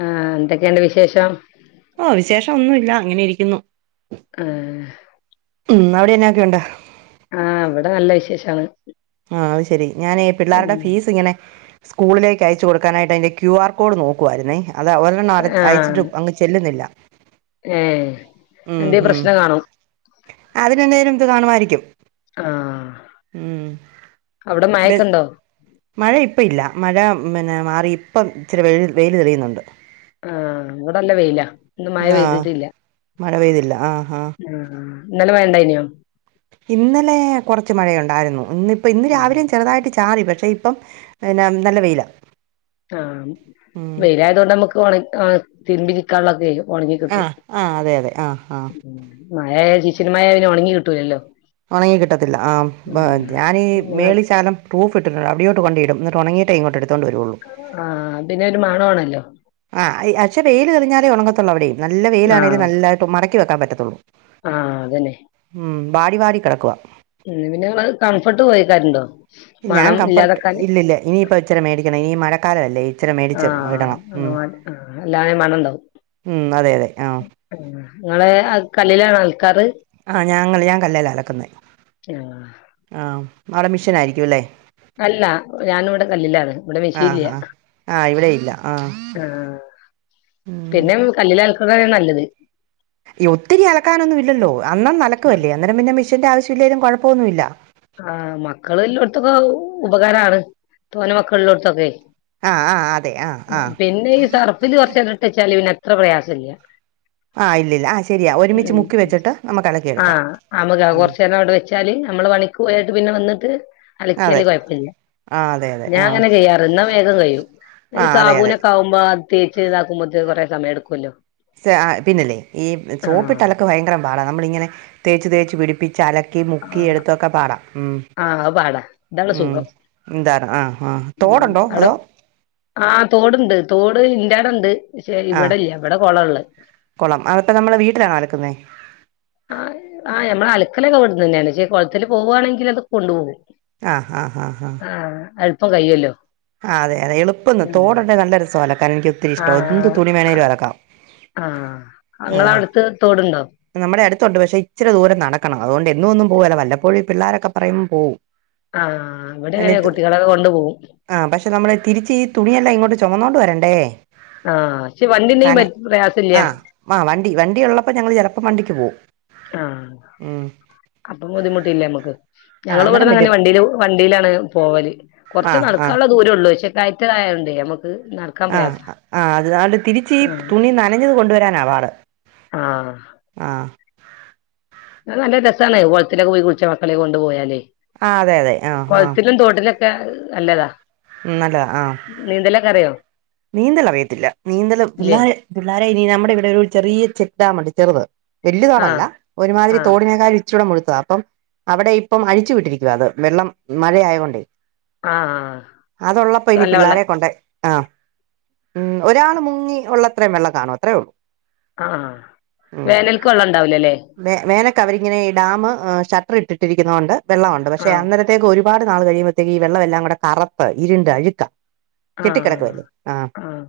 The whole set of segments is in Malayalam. ആഹ് എന്തൊക്കെയണ്ട് വിശേഷം ഓ വിശേഷം ഒന്നുല്ല അങ്ങനെ ഇരിക്കുന്നു ആഹ് ഉം അവിടെന്നെയ ഒക്കെയുണ്ടോ ആഹ് അവിടെ നല്ല വിശേഷമാണ് ആഹ് അത് ശെരി ഞാനേ പിള്ളേരുടെ ഫീസ് ഇങ്ങനെ സ്കൂളിലേക്ക്യച്ച കൊടുക്കാനായിട്ട് അതിന്റെ ക്യു ആർ കോഡ് നോക്കുവായിരുന്നേ അത് ഒരെണ്ണം അര ആഹ് അയച്ചിട്ടും അങ് ചെല്ലുന്നില്ല ഏഹ് എന്തെ പ്രശ്നം കാണും അതിനെന്തായാലും ഇത് കാണുമായിരിക്കും ആഹ് ഉം അവിടെ ബസ് മയക്കണ്ടോ മഴ ഇപ്പ ഇല്ല മഴ പിന്നെ മാറി ഇപ്പം ഇച്ചിരി വെ വെയിൽ തെളിയുന്നുണ്ട് ആ ഇവിടെല്ല വെയില ഇന്ന് മഴ ആ പെയ്തിട്ടില്ല മഴ പെയ്തില്ല ആ ആ ആഹ് ഇന്നലെ മഴ ണ്ടായിന്യോ ഇന്നലെ കുറച്ച് മഴയുണ്ടായിരുന്നു ഇന്ന് ഇപ്പ ഇന്ന് രാവിലും ചെറുതായിട്ട് ചാറി പക്ഷെ ഇപ്പം പിന്നെ [unintelligible] നല്ല വെയില ആ വെയിലായത് കൊണ്ട് നമ്മുക്ക് ഒണക്കി [unintelligible] തിരുമ്പിക്കാനുള്ളത് വെരും ഉണങ്ങി ആ കിട്ടും ആ അതെ അതെ ആ ആ മഴ ശിശിര മഴ പിന്നെ ഉണങ്ങി കിട്ടൂലല്ലോ. ഉണങ്ങി കിട്ടത്തില്ല ആ പ ഞാനീ ആഹ് ചാർ [unintelligible] അവിടോട്ട് കൊണ്ടയിടും എന്നിട്ട് ഉണങ്ങിയിട്ടേ ഇങ്ങോട്ട് എടുത്തോണ്ട് വരുള്ളു. ആഹ് പിന്നെ ഒരു മണാണല്ലോ. ആ പക്ഷെ വെയിൽ തെളിഞ്ഞാലെ [unintelligible] ഉണങ്ങത്തുള്ള അവിടെ നല്ല വെയിലാണേലും നല്ലായിട്ട് മടക്കി വെക്കാ പറ്റത്തുള്ളൂ. ആ അതന്നെ വാടി വാടി കിടക്കുവ ഉം പിന്നെ ഞങ്ങള് കംഫർട്ട് ഉപയോഗിക്കാറുണ്ടോ ഞാൻ മണം കംഫർട്ട് ഇല്ലാതാക്കാന് ഇല്ലില്ല ഇനിയിപ്പ ഇച്ചരി മേടിക്ക ഈ മഴക്കാലമല്ലേ ഇച്ചിരി മേടിച്ച് ഇടണം ഉം. ആ അല്ലാ മണണ്ടാവും ഉം, അതെ അതെ ആ നിങ്ങള് ആൾക്കാർ ആ ഞങ്ങള് ഞാൻ കല്ലെല അലക്കുന്നേ ആഹ് ആ അവിടെ മിഷീനായിരിക്കും അല്ലേ അല്ല ഞാൻ ഇവിടെ കല്ലിലാണ് ഇവിടെ മെഷീൻ ഇല്ല ആഹ് പിന്നെ കല്ലില് അലക്കുന്നതാണ് നല്ലത് ഒത്തിരി അലക്കാനൊന്നും ഇല്ലല്ലോ യോത്തിരി അലക്കാനൊന്നും ഇല്ലല്ലോ അന്നന്ന് അലക്കുവല്ലേ അന്നേരം പിന്നെ മെഷീന്റെ ആവശ്യമില്ലേലും കുഴപ്പമൊന്നും ഇല്ല ആ മക്കള് ഉള്ളോടത്തൊക്കെ ഉപകാരമാണ് തോനെ മക്കളുള്ളോടത്തൊക്കെ ആഹ് ആഹ് അതെ ആഹ് ആഹ് പിന്നെ ഈ സർഫില് കുറച്ച് നേരം ഇട്ട് വെച്ചാ പിന്നെ അത്ര പ്രയാസം ഇല്ല. [inaudible] ആഹ് ഇല്ലില്ല ആഹ് ശരിയാ ഒരുമിച്ച് ഉം മുക്കി വെച്ചിട്ട് നമുക്ക് അലക്കിയെടുക്കാം ആഹ് നമക്ക് ഉം കുറച്ചു നേരം അവിടെ വെച്ചാല് നമ്മള് പണി യിട്ട് പിന്നെ വന്നിട്ട് അലക്കിയാല് അതെ കുഴപ്പല്ല. ആഹ് അതെ അതെ ഞാൻ ആഹ് അങ്ങനെ കഴ്വറ് എന്ന വേഗം കഴിയും ആഹ് അതെ അതെ സാബൂനൊക്കെ ആവുമ്പോ ആ തേച്ച് ഇതാക്കുമ്പോത്തി കുറേ സമയം എടുക്കുമല്ലോ [unintelligible] പിന്നല്ലേ ഈ സോപ്പിട്ട് അലക്ക് ഭയങ്കരം പാടാ നമ്മള ഇങ്ങനെ തേച്ച് തേച്ച് പിടിപ്പി ചലക്കി മുക്കി ആഹ് എടുത്തൊക്കെ പാടാം ഉം ആഹ് അത് പാടാ ഇതാണ് ഉം സുഖം എന്താര ആ ആ ഉം തോടുണ്ടോ അവിടെ അതോ ആഹ് തോടുണ്ട് തോട് ഇന്റാടണ്ട് ആഹ് ഇവിടെല്ല ഇവിടെ കുളള്ളെ കുളം അതിപ്പോ നമ്മള് വീട്ടിലാണോ അലക്കുന്നേ ആ ആ നമ്മൾ അൽക്കലൊക്കെ ആ ആഹ് ഞമ്മള് അലക്കലൊക്കെ ഇവിടുന്ന് തന്നെയാണ് കുളത്തിൽ പോവാണെങ്കിൽ അത് കൊണ്ടുപോകും. ആഹ് ആഹ് ആഹ് ആഹ് അപ്പം കയ്യല്ലോ. ആ അതെ അതെ എളുപ്പന്ന് തോടണ്ട നല്ലൊരു ാൻ എനിക്ക് ഒത്തിരി ഇഷ്ട എന്ത് ആഹ് തുണി വേണെങ്കിലും ആഹ് അലക്കാം ആഹ് ആ. ഇങ്ങളെ അവിടുത്ത് തോടുണ്ടോ നമ്മുടെ അടുത്തുണ്ട് പക്ഷെ ഇച്ചിരി ദൂരം നടക്കണം അതുകൊണ്ട് എന്നു ഒന്നും പോവൂല്ല വല്ലപ്പോഴും പിള്ളാരൊക്കെ പറയുമ്പോ പോവും. ആഹ് ഇവിടെ അങ്ങനെ അ കുട്ടികളൊക്കെ കൊണ്ടുപോകും ആ പക്ഷെ നമ്മള് തിരിച്ച തുണിയല്ല ഇങ്ങോട്ട് ചുമന്നുകോണ്ട് വരണ്ടേ. ആഹ് പക്ഷെ വണ്ടിണ്ടെങ്കി കന പറ്റ് പ്രയാസല്ല ആ ആ വണ്ടി വണ്ടി ഉള്ളപ്പോ ഞങ്ങൾ ചില ണ്ടക്ക് പോകും. ആ. അപ്പം ബുദ്ധിമുട്ടില്ല നമ്മുക്ക് ആ ഞങ്ങള് അന്നേരം ഇവിടന്ന് അങ്ങനെ പറ്റും വണ്ടി വണ്ടിയിലാണ് പോവല് ആ കൊറച്ച് ആ നടക്കാനുള്ള ദൂരമുള്ളൂ പക്ഷെ കയറ്റതായ ആ ആ അത് അത് തിരിച്ച് ആഹ് തുണി നനഞ്ഞത് കൊണ്ടുവരാനാ പാട്. ആഹ് ആ. അ നല്ല രസമാണ് കുളത്തിലൊക്കെ പോയി കുളിച്ച മക്കളെ കൊണ്ട് പോയാലേ. ആ അതെ അതെ ആ ആ കുളത്തിലും തോട്ടിലും അല്ലാതാ നല്ലതാ ആ നീന്തലൊക്കെ അറിയോ നീന്തൽ അറിയത്തില്ല നീന്തൽ ഇല്ലേ പിള്ളോര പിള്ളോരെ ഇനി നമ്മുടെ ഇവിടെ ഒരു ചെറിയ ചെക്ക് ഡാമുണ്ട് ചെറുത് വലിയ ആഹ് തോടല്ല ഒരുമാതിരി ആഹ് തോടിനേക്കാ ച്ചട മുഴുത്തത അപ്പം അവിടെ ഇപ്പം അഴിച്ചു വിട്ടിരിക്കുവ അത് വെള്ളം മഴയതൊണ്ടേ ആഹ് അതുള്ളപ്പോ ഇനി നല്ല വെള്ള പിള്ളോരെ കൊണ്ടേ ആ ഉ ഒരാൾ മുങ്ങി ഉള്ളത്രേയും വെള്ളം കാണോ അത്രേ ഉള്ളൂ ആഹ ഉം വേനൽക്ക് വെള്ളം ഉണ്ടാവിലല്ലേ വേ വേനൊക്കെ അവരിങ്ങനെ ഈ ഡാം ഷട്ടർ ഇട്ടിട്ടിരിക്കുന്ന കൊണ്ട് വെള്ളമുണ്ട് പക്ഷെ ആഹ് അന്നരത്തേക്ക് ഒരു ഒരുപാട് നാൾ കഴിയുമ്പോഴത്തേക്ക് ഈ വെള്ളം എല്ലാം കൂടെ കറുത്ത് ഇരുണ്ട് അഴുക്കാ ആഹ് ആഹ്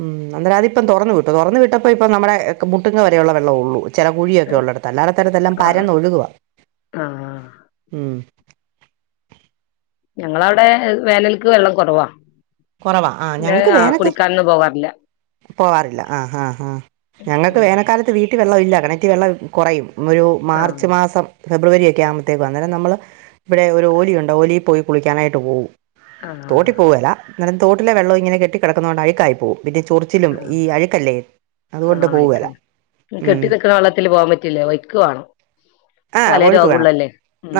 ഉം അന്നേം അതിപ്പം തുറന്നു വിട്ടു തുറന്നു വിട്ടപ്പോ ഇപ്പ നമ്മുടെ മുട്ടുങ്ങ വരെയുള്ള വെള്ളം ഉള്ളൂ ചില കുഴിയൊക്കെ ഉള്ളടത്ത് അല്ലായിടത്തടുത്തെല്ലാം എല്ലാം ആഹ് പരന്ന ഒഴുകുക ആഹ് ഉം ഞങ്ങളവിടെ വേനലക്ക് വെള്ളം കുറവാ കുറവാ ആഹ് പിന്നെ ഞങ്ങക്ക് ആഹ് വേനൊക്കെ കുളിക്കാനൊന്നും പോവാറില്ല പോവാറില്ല ആ് ആഹ് ആഹ് ഞങ്ങൾക്ക് ഉം വേനൽക്കാലത്ത് വീട്ടിൽ കിണറ്റിൽ വെള്ളമില്ല കിണറ്റിൽ വെള്ളം കുറയും ഒരു ആഹ് മാർച്ച് മാസം ഫെബ്രുവരി ആകുമ്പത്തേക്ക് അന്നേരം നമ്മൾ ഇവിടെ ഒരു ഓലി ഉണ്ട് ഓലിയിൽ പോയി കുളിക്കാനായിട്ട് പോകും ആഹ് തോട്ടിൽ പോവലല്ല എന്നാലും തോട്ടിലെ വെള്ളവും ഇങ്ങനെ കെട്ടി കിടക്കുന്ന കൊണ്ട് അഴുക്കായി പോകും പിന്നെ ചൊറിച്ചിലും ആഹ് ഈ അഴുക്കല്ലേ അതുകൊണ്ട് ആഹ് പോവുവേല അയ്ക്കാണ് കെട്ടി നിക്കുന്ന വെള്ളത്തിൽ പോവാൻ പറ്റില്ലേ വയ്ക്കുവാണോ ആ പല ഒഴുക്ക് വേണം രോഗമുള്ളല്ലേ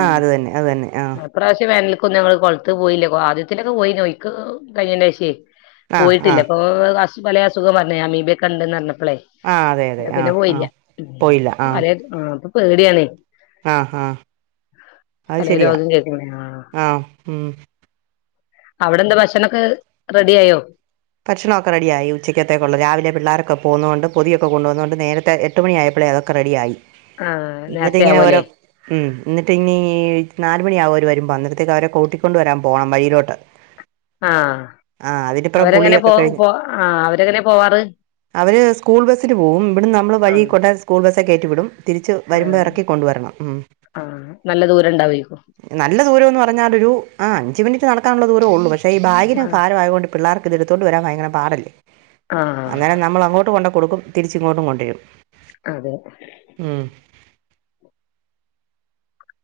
ആ അത് തന്നെ അത് തന്നെ ആ ഇപ്രാവശ്യം വേനൽ ഇ ങ്ങള് കൊളത്ത് പോയില്ലേക്ക ആദ്യത്തിലൊക്കെ പോയി നോയിക്ക് കഴിഞ്ഞയിന് ശേഷമേ ആ ആ പോയിട്ടില്ല അപ്പൊ അസു പല അസുഖം പറഞ്ഞ അമീബയൊക്കെ ഉണ്ടെന്നറിഞ്ഞപ്പോ അപ്പോളെ ആ അതെ അതെ ആ പിന്നെ ആ പോയില്ല പോയില്ല ആ ഇപ്പൊ പേടിയാണ് ആഹ് ഹഹ അത് പലേ ശരിയാ രോഗം കേൾക്കുമ്പളേ ആഹ് ഉം അവിടെ എന്താ ഭക്ഷണമൊക്കെ റെഡി ആയോ ഭക്ഷണമൊക്കെ റെഡിയായി ഉച്ചക്കത്തേക്കുള്ള രാവിലെ പിള്ളേരൊക്കെ പോകുന്നത് കൊണ്ട് പൊതിയൊക്കെ കൊണ്ടുവന്നുകൊണ്ട് നേരത്തെ എട്ടു മണിയായപ്പോ അപ്പോള അതൊക്ക റെഡിയായി ആഹ് എന്നിട്ട് നേരത്തെ ഇങ്ങനെ ഓരോ ആവോല്ലേ ഉ എന്നിട്ട് ഇനി നാല് മണിയാകും അവര് വരുമ്പോ വന്നിടത്തേക്ക് അവരെ കൂട്ടിക്കൊണ്ട് വരാൻ പോണം വഴിയിലോട്ട് ആഹ ആ അതിനിപ്പുറം അവരെങ്ങനെ പോ കുളിയൊക്കെ കഴിഞ്ഞ് പോ ആ അവരെങ്ങനെ പോവാറ് അവര് സ്കൂൾ ബസ്സിന് പോകും ഇവിടന്ന് നമ്മള് വഴി ആഹ് കൊണ്ട സ്കൂൾ ബസ്സെ കയറ്റി വിടും തിരിച്ച് വരുമ്പോൾ ആഹ് ഇറക്കി കൊണ്ടുവരണം ഉം ആഹ് നല്ല ദൂരം ഇണ്ടാവേക്കും നല്ല ദൂരംന്ന് പറഞ്ഞാൽ ഒരു ആ അഞ്ചു മിനിറ്റ് നടക്ക നടക്കാനുള്ള ദൂരമേ ഉള്ളൂ പക്ഷേ ഈ ബാഗിന് ആഹ് ഭാരമായത് കൊണ്ട് പിള്ളേർക്ക് ഇത് എടുത്തോണ്ട് വരാൻ ഭയങ്കര പാടല്ലേ ആഹ് അന്നേരം നമ്മൾ അങ്ങോട്ടും കൊണ്ട് കൊടുക്കും തിരിച്ച് ഇങ്ങോട്ടും കൊണ്ടുവരും അതെ ഉം.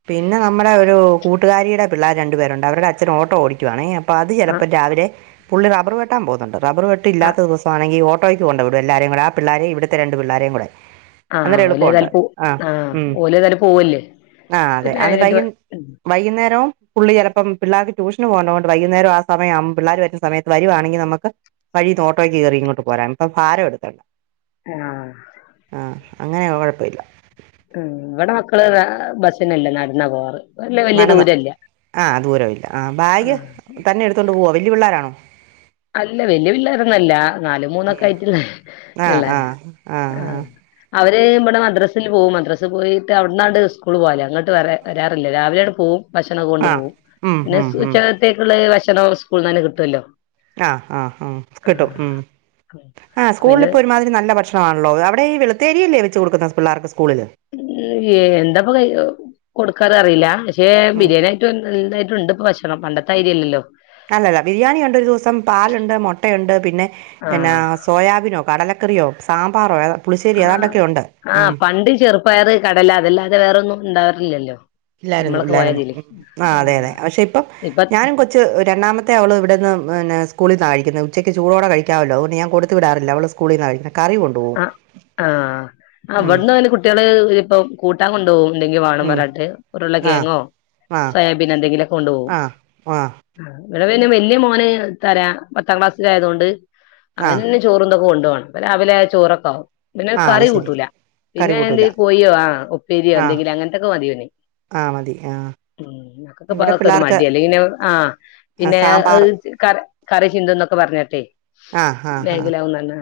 പിന്നെ നമ്മുടെ ഒരു കൂട്ടുകാരിയുടെ പിള്ളേർ രണ്ടുപേരുണ്ട് അവരുടെ അച്ഛനും ഓട്ടോ ഓടിക്കുവാണേ അപ്പ അത് ആഹ് ചിലപ്പോ രാവിലെ പുള്ളി റബർ വെട്ടാൻ പോകുന്നുണ്ട് റബർ വെട്ട് ആഹ് ഇല്ലാത്ത ദിവസമാണെങ്കിൽ ഓട്ടോക്ക് പോണ്ട ഇവിടെ എല്ലാരെയും കൂടെ ആ പിള്ളേരെയും ഇവിടത്തെ രണ്ട് പിള്ളേരെയും കൂടെ ആ അന്നേരം ഓല എളുപ്പമുണ്ട് തല് പോ ആ ഉം. ഓല് ഏതാലും പോവല്ലേ ആ അതെ പിന്നെ അത് വൈക അയിനെന്തുവാ വൈകുന്നേരവും പുള്ളി ചിലപ്പം പിള്ളേർക്ക് ട്യൂഷന് പോകുന്നത് കൊണ്ട് വൈകുന്നേരം ആ സമയം ആവുമ്പോ പിള്ളേരുമായിട്ട് സമയത്ത് വരുവാണെങ്കിൽ നമുക്ക് വഴിയിന്ന് ഓട്ടോക്ക് കയറി ഇങ്ങോട്ട് പോരാം അപ്പോ ഭാരമെടുക്കണ്ട ആ..... അങ്ങനെയാ കുഴപ്പമില്ല ഉ ഇവിടെ മക്കള് ബസിനല്ല നടന്നാ പോകറ് നടന്ന് ആ ദൂരമില്ല ആ ബാഗ് ആഹ് തന്നെ എടുത്തൊണ്ട് പോവാ വലിയ പിള്ളേരാണോ അല്ല വലിയ പിള്ളേരോന്നുമല്ല നാലും മൂന്നുമൊക്കെ ആയിട്ടുള്ളു ഇളയ ആഹ ആ അവര് ഇവിടെ മദ്രസിൽ പോകവും മദ്രസിൽ പോയിട്ട് അവിടന്നാണ്ട് സ്കൂള് പോകല്ലേ അങ്ങോട്ട് വ വരാറില്ല രാവിലെയ ആണ് പോകവും ഭക്ഷണം ആഹ് കൊണ്ടുപോകവും ഉം പിന്നെ ഉം ഉം ഉച്ചത്തേക്കുള്ള ഭക്ഷണ സ്കൂളിൽ നിന്നെ കിട്ടുമല്ലോ ആ ആ ആ കിട്ടും ഉ ആ പിന്നെ സ്കൂളിപ്പോ ഒരുമാതിരി നല്ല ഭക്ഷണ ണല്ലോ അവിടെ ഈ വെളുത്തേരില്ലേ വെച്ച് കൊടുക്കുന്ന പിള്ളേർക്ക് സ്കൂളിൽ എന്താപ്പ ക കൊടുക്കാറ അറിയില്ല പക്ഷേ ഉം ബിരിയാണിയ ആയിട്ട് നതായിട്ടുണ്ട് ഇപ്പ ഭക്ഷണം പണ്ടത്തെ ആതിരി അല്ലല്ലോ അല്ലല്ല ബിരിയാണിയുണ്ട് ഒരു ദിവസം പാലുണ്ട് മുട്ടയുണ്ട് പിന്നെ എന്ന ആഹ് സോയാബീനോ കടല ക്കറിയോ സാമ്പാറോ പുളിശ്ശേരി ആ ഏതാണ്ടൊക്കെ ഉണ്ട് ആ ഉം പണ്ട് ചെറുപ്പയർ കടല അതല്ലാതെ വേറൊന്നും ഉണ്ടാവറില്ലല്ലോ ഇല്ലായിരുന്നു ഇല്ലായിരുന്നു ആ അതെ ആഹ് അതെ പക്ഷെ ഇപ്പം ഇപ്പ ഞാനും കൊച്ച് രണ്ടാമത്തെ ആള് ഇവിടെന്ന് പിന്ന സ്കൂളിന്ന് ആ കഴിക്കുന്നത് ഉച്ചക്ക് ചൂടോടെ കഴാമല്ലോ അതുകൊണ്ട് ഞാൻ കൊടുത്ത് വിടാറില്ല അവള് സ്കൂളിന്ന കഴിക്കുന്നെ ആ ആ ഉം അവിടുന്ന് അങ്ങനെ കുട്ടികള് ഇപ്പ കൂട്ടാൻ കൊണ്ടുപോകും എന്തെങ്കും വേണ ഉം വരാട്ട് ഉരുള്ള ആ കിയങ്ങോ സോയാബീൻ എന്തെങ്കിലും ഒക്കെ കൊണ്ടു പോകും വഹ ഇവിടെ പിന്നെ വലിയ മോന് തരാ പത്താം ക്ലാസ്സിലയത കൊണ്ട് ആ അവന തന്നെ ചോറുംന്തൊക്കെ ഉണ്ട് അവിലെ ചോറൊക്കാവും പിന്നെ ആ അത് കറി ശരി കൂട്ടൂല കറി പിന്നെ എന്ത് കൂട്ടൂല പോയോ ആ ഉപ്പേരിയോ ആ എന്തെങ്കിലും അങ്ങനത്തൊക്കെ മതിയോന്നെ ആ മതി ആ... ! ഒരു മടിയ അല്ലെ ഇങ്ങെ ആ ആ, പിന്നെ സാമ്പാർ കറി ചീന്തന്നൊക്കെ പറഞ്ഞട്ടെ ആ ആ ആ ബേകിലാവന്നന്ന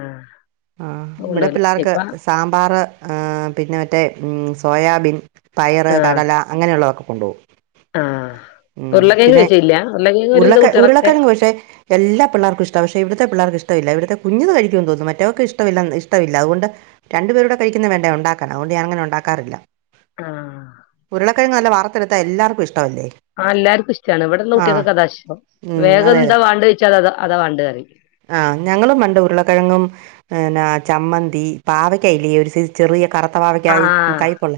ആ ഇവിടെ പിള്ളേർക്ക് സാമ്പാർ പിന്നെ മറ്റേ സോയാബീൻ പയറ് കടല അങ്ങനെയുള്ളതൊക്കെ കൊണ്ടുപോകും ആഹ ഉരുളക്കെങ് വെച്ചല്ല ഉരുള ഉരുളക്കാരങ് പക്ഷെ എല്ലാ പിള്ളേർക്കും ഇഷ്ടമാണ് പക്ഷെ ഇവിടുത്തെ പിള്ളേർക്ക് ഇഷ്ടില്ല ഇവിടുത്തെ കുഞ്ഞത് കഴിക്കുമെന്ന് തോന്നും മറ്റവർക്ക് ഇഷ്ടമില്ല ഇഷ്ടമില്ല അതുകൊണ്ട് രണ്ടുപേരുടെ കഴിക്കുന്ന വേണ്ട ഉണ്ടാക്കും അതുകണ്ട് ഞൻങ്ങെ ഉണ്ടാക്കാറില്ല ആ ഉരുളക്കഴ നല്ല വാർത്തെ എടുത്താ എല്ലർക്കും ഇഷ്ടം ആ എല്ലാർക്കും ഇഷ്ടമാണ് ഇവിടെുന്ന കുട്ടികൾക്കെ അതാ ഇഷ്ട്ടം ഉം. വേഗം അതെ അതെ എന്താ വേണ്ടെന്ന് ചോദിച്ചാൽ അ അതാ വണ്ടേ പറയു ആ ഞങ്ങളും പണ്ട് ഉരുളക്കിഴങ്ങും ന്നെ ചമ്മന്തി പാവക്കല ഒരു ചെറിയ കറ പാവക്ക ആ കൈപ്പൊള്ള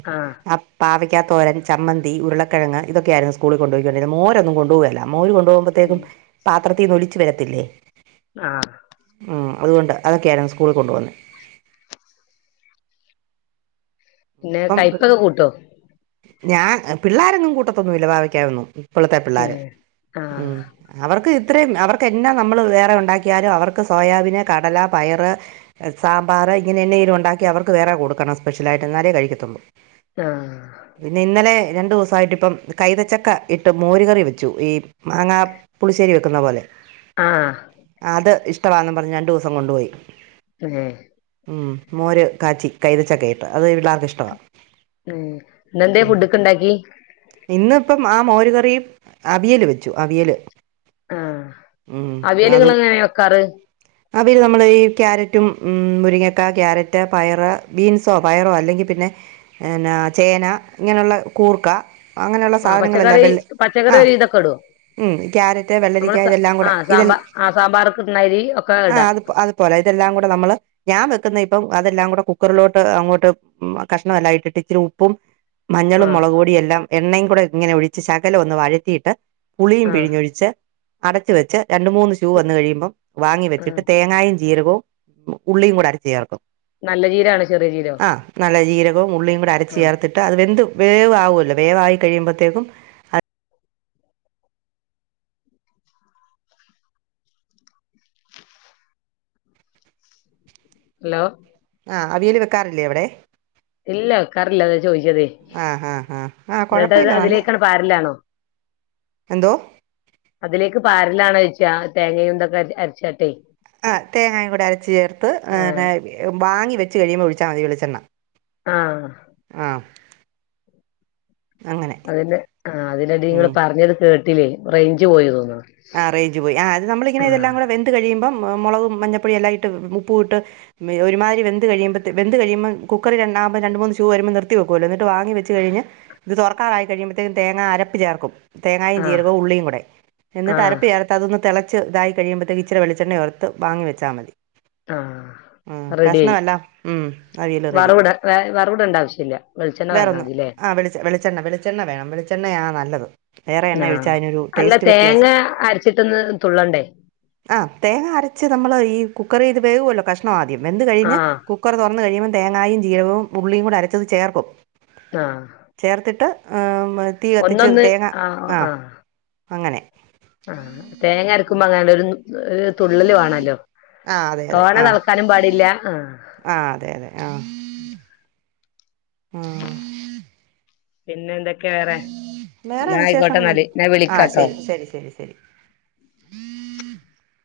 ആ പാവ പിക്കാത്തോരൻ ചമ്മന്തി ഉരുളക്കഴങ് ഇതൊക്കെയായിരുന്നു സ്കളിൽ കൊണ്ടുപോയി കൊണ്ടിരുന്നേ മോരുന്നും കൊണ്ടപ പോകല്ല മോര് കൊണ്ടുപകുമ്പോഴത്തേക്കും പാത്രത്തിൽ നിന്ന് ഒലിച്ചച്ച് വരത്തില്ലേ ആ ഉം അതുകൊണ്ട് അതൊക്കെയ ആരുന്നു സ്കൂളിൽ കൊണ്ട വന്ന് പിന്നെ കയ്പപ്പൊക്കെ കൂട്ടോ ഞാൻ പിള്ളോരങ്ങും കൂട്ടത്തൊന്നും വില്ല ഭാക്കാവന്ന ഇപ്പോഴത്തെ പിള്ളേർ ഏഹ് ഉ ആഹ് അവർക്ക് ഇത്രയും അവർക്ക് എന്നാ നമ്മൾ വേറെ ഉണ്ടാക്കിയാലും അവർക്ക് സോയാബീന് കടല പയറ് സാമ്പാർ ഇങ്ങനെങ്കും ഉണ്ടാക്കി അവർക്ക് വറെ കൊടുക്കണം സ്പെഷ്യലായിട്ട്ങ്ങാലെ കഴിക്കണം ആഹ് പിന്നെ ഇന്നലെ രണ്ടു ദിവസമായിട്ട് ഇപ്പം കൈതച്ചക്ക ഇട്ട് മോര കറി വെച്ചു ഈ മാങ്ങാ പുളിശ്ശേരി വെക്കുന്ന പോലെ ആഹ് അത് ഇഷ്ടമാെന്നും പറഞ്ഞ് രണ്ടു ദിവസം കൊണ്ടുപോയി ഉം മ മോര് കാച്ചി കൈതച്ചക്കെ ആയിട്ട് അത് പിള്ളേർക്ക ഇഷ്ടമാണ് ഉ ഇന്നെന്താ ഫുഡൊക്കെ ഇണ്ടാക്കി ഇന്ന ഇപ്പം ആ മോരുകറ അവിയല് വെച്ചു അവിയല് ആഹ അവിയലുക എങ്ങനെ വെക്കാറ് അവൽ നമ്മൾ ഈ ക്യാരറ്റും മുരിങ്ങക്ക ക്യാരറ്റ് പയറ് ബീൻസോ പയറോ അല്ലെങ്കിൽ പിന്നെ പിന്നാ ചേന ഇങ്ങനെയുള്ള കൂർക്ക [unintelligible] അങ്ങനെയുള്ള ആഹ് സാധനങ്ങളല്ലെ പച്ചക്കറി ആ പച്ചക്കറി ഒരു വിധൊക്കെ ഇടോ ഉം ക്യാരറ്റ് നമ്മള് വെള്ളരിക്ക സ ഇതെല്ലാം കൂടെ ആഹ് ഇതെ സാമ്പാ ആഹ് സാമ്പാറ്ക്ക്ട്ണാരി ഒക്കെ ആ ഇടാ അത് അതുപോലെ ഇതെല്ലാം കൂടെ നമ്മള് ഞാൻ വെക്കുന്ന ഇപ്പ അതെല്ലാം കൂടെ കുക്കറിലോട്ട് അങ്ങോട്ട് കഷ്ണംമെല്ലാം ഇട്ടിട്ട് ഇച്ചരി ഉപ്പും മഞ്ഞളും ആഹ് മുളകക് പൊടിയും എല്ലാം എണ്ണയും കൂടെ ഇങ്ങനെ ഒഴിച്ച് ശകലം ഒന്ന് വഴത്തിയിട്ട് പുളിയും ആഹ് പിഴിഞ്ഞൊഴിച്ച് അടച്ച് വെച്ച് രണ്ട് മൂന്ന് ഷൂ വന്ന് കഴിയുമ്പോം വാി വെച്ചിട്ട് ആഹ് തേങ്ങായയും ജീരകവും ഉള്ളിയും കൂടെ അരച്ചു ചേർക്കും നല്ല ജീരാണ് ചെറിയ ചീരോ ആഹ് നല്ല ജീരകവും ഉള്ളിയും കൂടി അരച്ച് ചേർത്തിട്ട് അത് വെന്തു വേവകുമല്ലോ വേവായി കഴിയുമ്പോഴത്തേക്കും അത് ഹലോ ആ അവിയൽ വെക്കാറില്ലേ എവിടെ ഇല്ല വക്കാറില്ല അതാ ചോദിച്ചതേ ആഹ് ആഹ് ആഹ് ആഹ് എന്നിട്ട്ത് കുഴപ്പമില്ല നല്ല അതിലേക്കാണ് പാരില്ലാണോ എന്തോ അതിലേക്ക് പാരലാാണ് കഴച്ചാ തേങ്ങയുംന്തൊക്കെ അരച്ചട്ടെ ആ തേങ്ങായും കൂടി അരച്ച ചേർത്ത് ആഹ് ന്നെ വാങ്ങി വെച്ച് കഴിയുമ്പോൾ വിളിച്ചാൽ മതി വിളിച്ചെണ്ണ ആഹ അങ്ങനെ അതിന്റെ ആ അതിന്ടി നിങ്ങൾ ഉം പറഞ്ഞത് കേട്ടില്ലേ റേഞ്ച് പോയി തോന്നുന്നു ആ അറേഞ്ച് പോയി ആ അത്മ്മളിങ്ങനെ ഇതൊം കൂടെ വെന്ത് കഴിയുമ്പം മുളകും മഞ്ഞപ്പൊടിയും എല്ലാംട്ട് ഉപ്പ ഇട്ട് ഒരുതിരി വെന്ത് കഴിയുമ്പ വെന്ത് കഴിയുമ്പ കുക്കറി ര മൂന്ന് ഷൂ വരുമ്പോ നിർത്തി വെക്കല്ലോി വെ കഴിഞ്ഞ് ഇത്റക്കറായി കഴിയ്പഴത്തേ തേങ്ങ അരപ്പ ചേർക്കും തേങ്ങും ആഹ് ചീരവ ഉള്ളിയും കൂടെ എന്നിട്ട് ആഹ് അരപ്പ് ചേർത്തത ഒ തിളച്ച് ഇതായി കഴിയുമ്പഴേ ഇച്ചി വെളിച്ചെണയോറത്ത് വാി വൊ മതി ഉം. ആഹ റെഡി ആായി കഷ്ണമെല്ലാം ഉം. അവിയൽ റെഡി വറവിട വ വറവിടണ്ട ആവശ്യ ഇില്ല വെളിച്ചെണ്ണ വരങ്ങാൽ വേറൊന്നും മതില്ലേ ആ വെളിച്ച വെളിച്ചെണ് വെളിച്ചെണ്ണ വേണം വെളെണ്ണ നല്ലത് വേറെ എണ്ണ ഒഴാൽ ആഹ് അതിനൊരു അല്ല ടേസ്റ്റ് തേങ്ങ വ്യത്യാസം അരച്ചിട്ടൊന്ന് തുള്ളണ്ടേ ആ തേങ്ങ അരച്ച് നമ്മൾ ഈ കുക്കർ ചെയ്ത് വേകുമല്ലോ കഷണംമാ ആദ്യം എന്ത് കഴിഞ്ഞ് ആഹ് കുക്കർ തുറന്ന് കഴിയുമ്പൾ തേങ്ങായും ജീരവും ഉള്ളിയും കൂടെ അരച്ചത് ചേർക്കും ആഹ് ചേർത്തിട്ട് തീ കത്തിച്ച് ഒന്നൊന്ന് തേങ്ങ ആഹ അങ്ങനെ ആഹ തേങ്ങ അരക്കുമ്പോ അങ്ങന ഒരു തുള്ളല് വേണല്ലോ ആ അതെ അതെ തോന ആ തളക്കാനും പാടില്ല ആ ആ അതെ അതെ ആഹ [unintelligible] പിന്നെ എന്തൊക്കെയ വേറെ വേറെ ാ ആയിക്കോട്ടെ വിശേഷങ്ങളൊന്നും നല് ാ ആ വിളിക്കാട്ടോ ശരി ശരി ശരി ശരി [inaudible]